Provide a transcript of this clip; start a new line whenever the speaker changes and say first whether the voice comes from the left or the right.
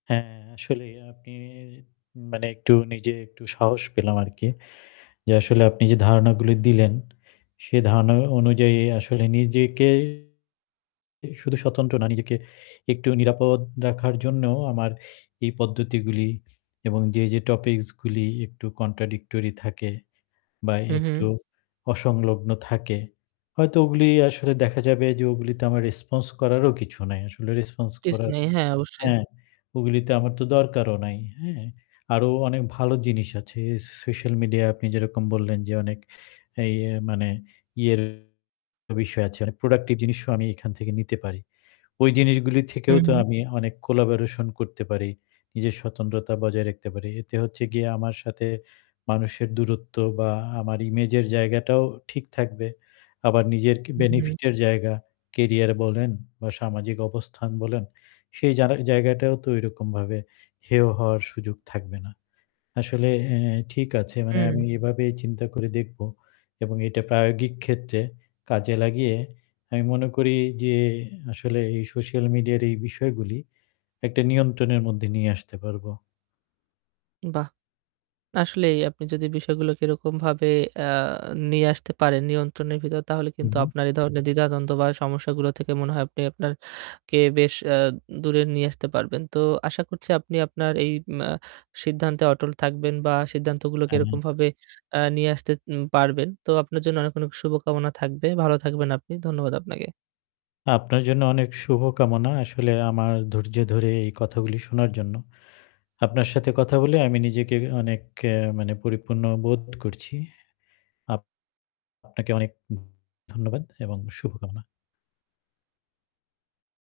left: হ্যাঁ, আসলেই আপনি মানে একটু নিজে একটু সাহস পেলাম আর কি। যে আসলে আপনি যে ধারণাগুলি দিলেন সে ধারণা অনুযায়ী আসলে নিজেকে শুধু স্বতন্ত্র না নিজেকে একটু নিরাপদ রাখার জন্য আমার এই পদ্ধতিগুলি এবং যে, যে topics গুলি একটু contradictory থাকে বা
right: হুম, হুম।
left: একটু অসংলগ্ন থাকে হয়তো ওগুলি আসলে দেখা যাবে যে ওগুলিতে আমার response করারও কিছু নাই। আসলে response
right: কিছু
left: করার
right: নেই, হ্যাঁ অবশ্যই।
left: হ্যাঁ, ওগুলিতে আমার তো দরকারও নাই। হ্যাঁ, আরও অনেক ভালো জিনিস আছে স social media আপনি যেরকম বললেন যে অনেক এই এ মানে ইয়ের বিষয় আছে, অনেক productive জিনিসও আমি এখান থেকে নিতে পারি। ওই জিনিসগুলি
right: হু,
left: থেকেও তো
right: হুম।
left: আমি অনেক collaboration করতে পারি, নিজের স্বতন্ত্রতা বজায় রাখতে পারি। এতে হচ্ছে গিয়ে আমার সাথে মানুষের দূরত্ব বা আমার image এর জায়গাটাও ঠিক থাকবে। আবার নিজের কি
right: হু হুম।
left: benefit এর জায়গা, career বলেন বা সামাজিক অবস্থান বলেন সেই জানা জায়গাটাও তো ওইরকমভাবে হেয় হওয়ার সুযোগ থাকবে না। আসলে এ ঠিক আছে মানে
right: হুম।
left: আমি এভাবেই চিন্তা করে দেখবো এবং এটা প্রায়োগিক ক্ষেত্রে কাজে লাগিয়ে আমি মনে করি যে আসলে এই social media র এই বিষয়গুলি একটা নিয়ন্ত্রণের মধ্যে নিয়ে আসতে পারবো।
right: বাহ! আসলেই আপনি যদি বিষয়গুলোকে এরকমভাবে, আ নিয়ে আসতে পারেন নিয়ন্ত্রণের ভিতর তাহলে
left: হুম,
right: কিন্তু
left: হুম।
right: আপনার এই ধরনের দ্বিধাদ্বন্দ্ব বা সমস্যাগুলো থেকে মনে হয় আপনি আপনারকে বেশ, আ দূরে নিয়ে আসতে পারবেন। তো আশা করছি আপনি আপনার এই, মা সিদ্ধান্তে অটল থাকবেন বা সিদ্ধান্তগুলোকে
left: আমি।
right: এরকমভাবে, আ নিয়ে আসতে, উম পারবেন। তো আপনার জন্য অনেক, অনেক শুভকামনা থাকবে। ভালো থাকবেন আপনি। ধন্যবাদ আপনাকে।
left: আপনার জন্য অনেক শুভকামনা আসলে আমার ধৈর্য ধরে এই কথাগুলি শোনার জন্য। আপনার সাথে কথা বলে আমি নিজেকে অনেক এ মানে পরিপূর্ণ বোধ করছি। আপ আপনাকে অনেক ধন্যবাদ এবং শুভকামনা।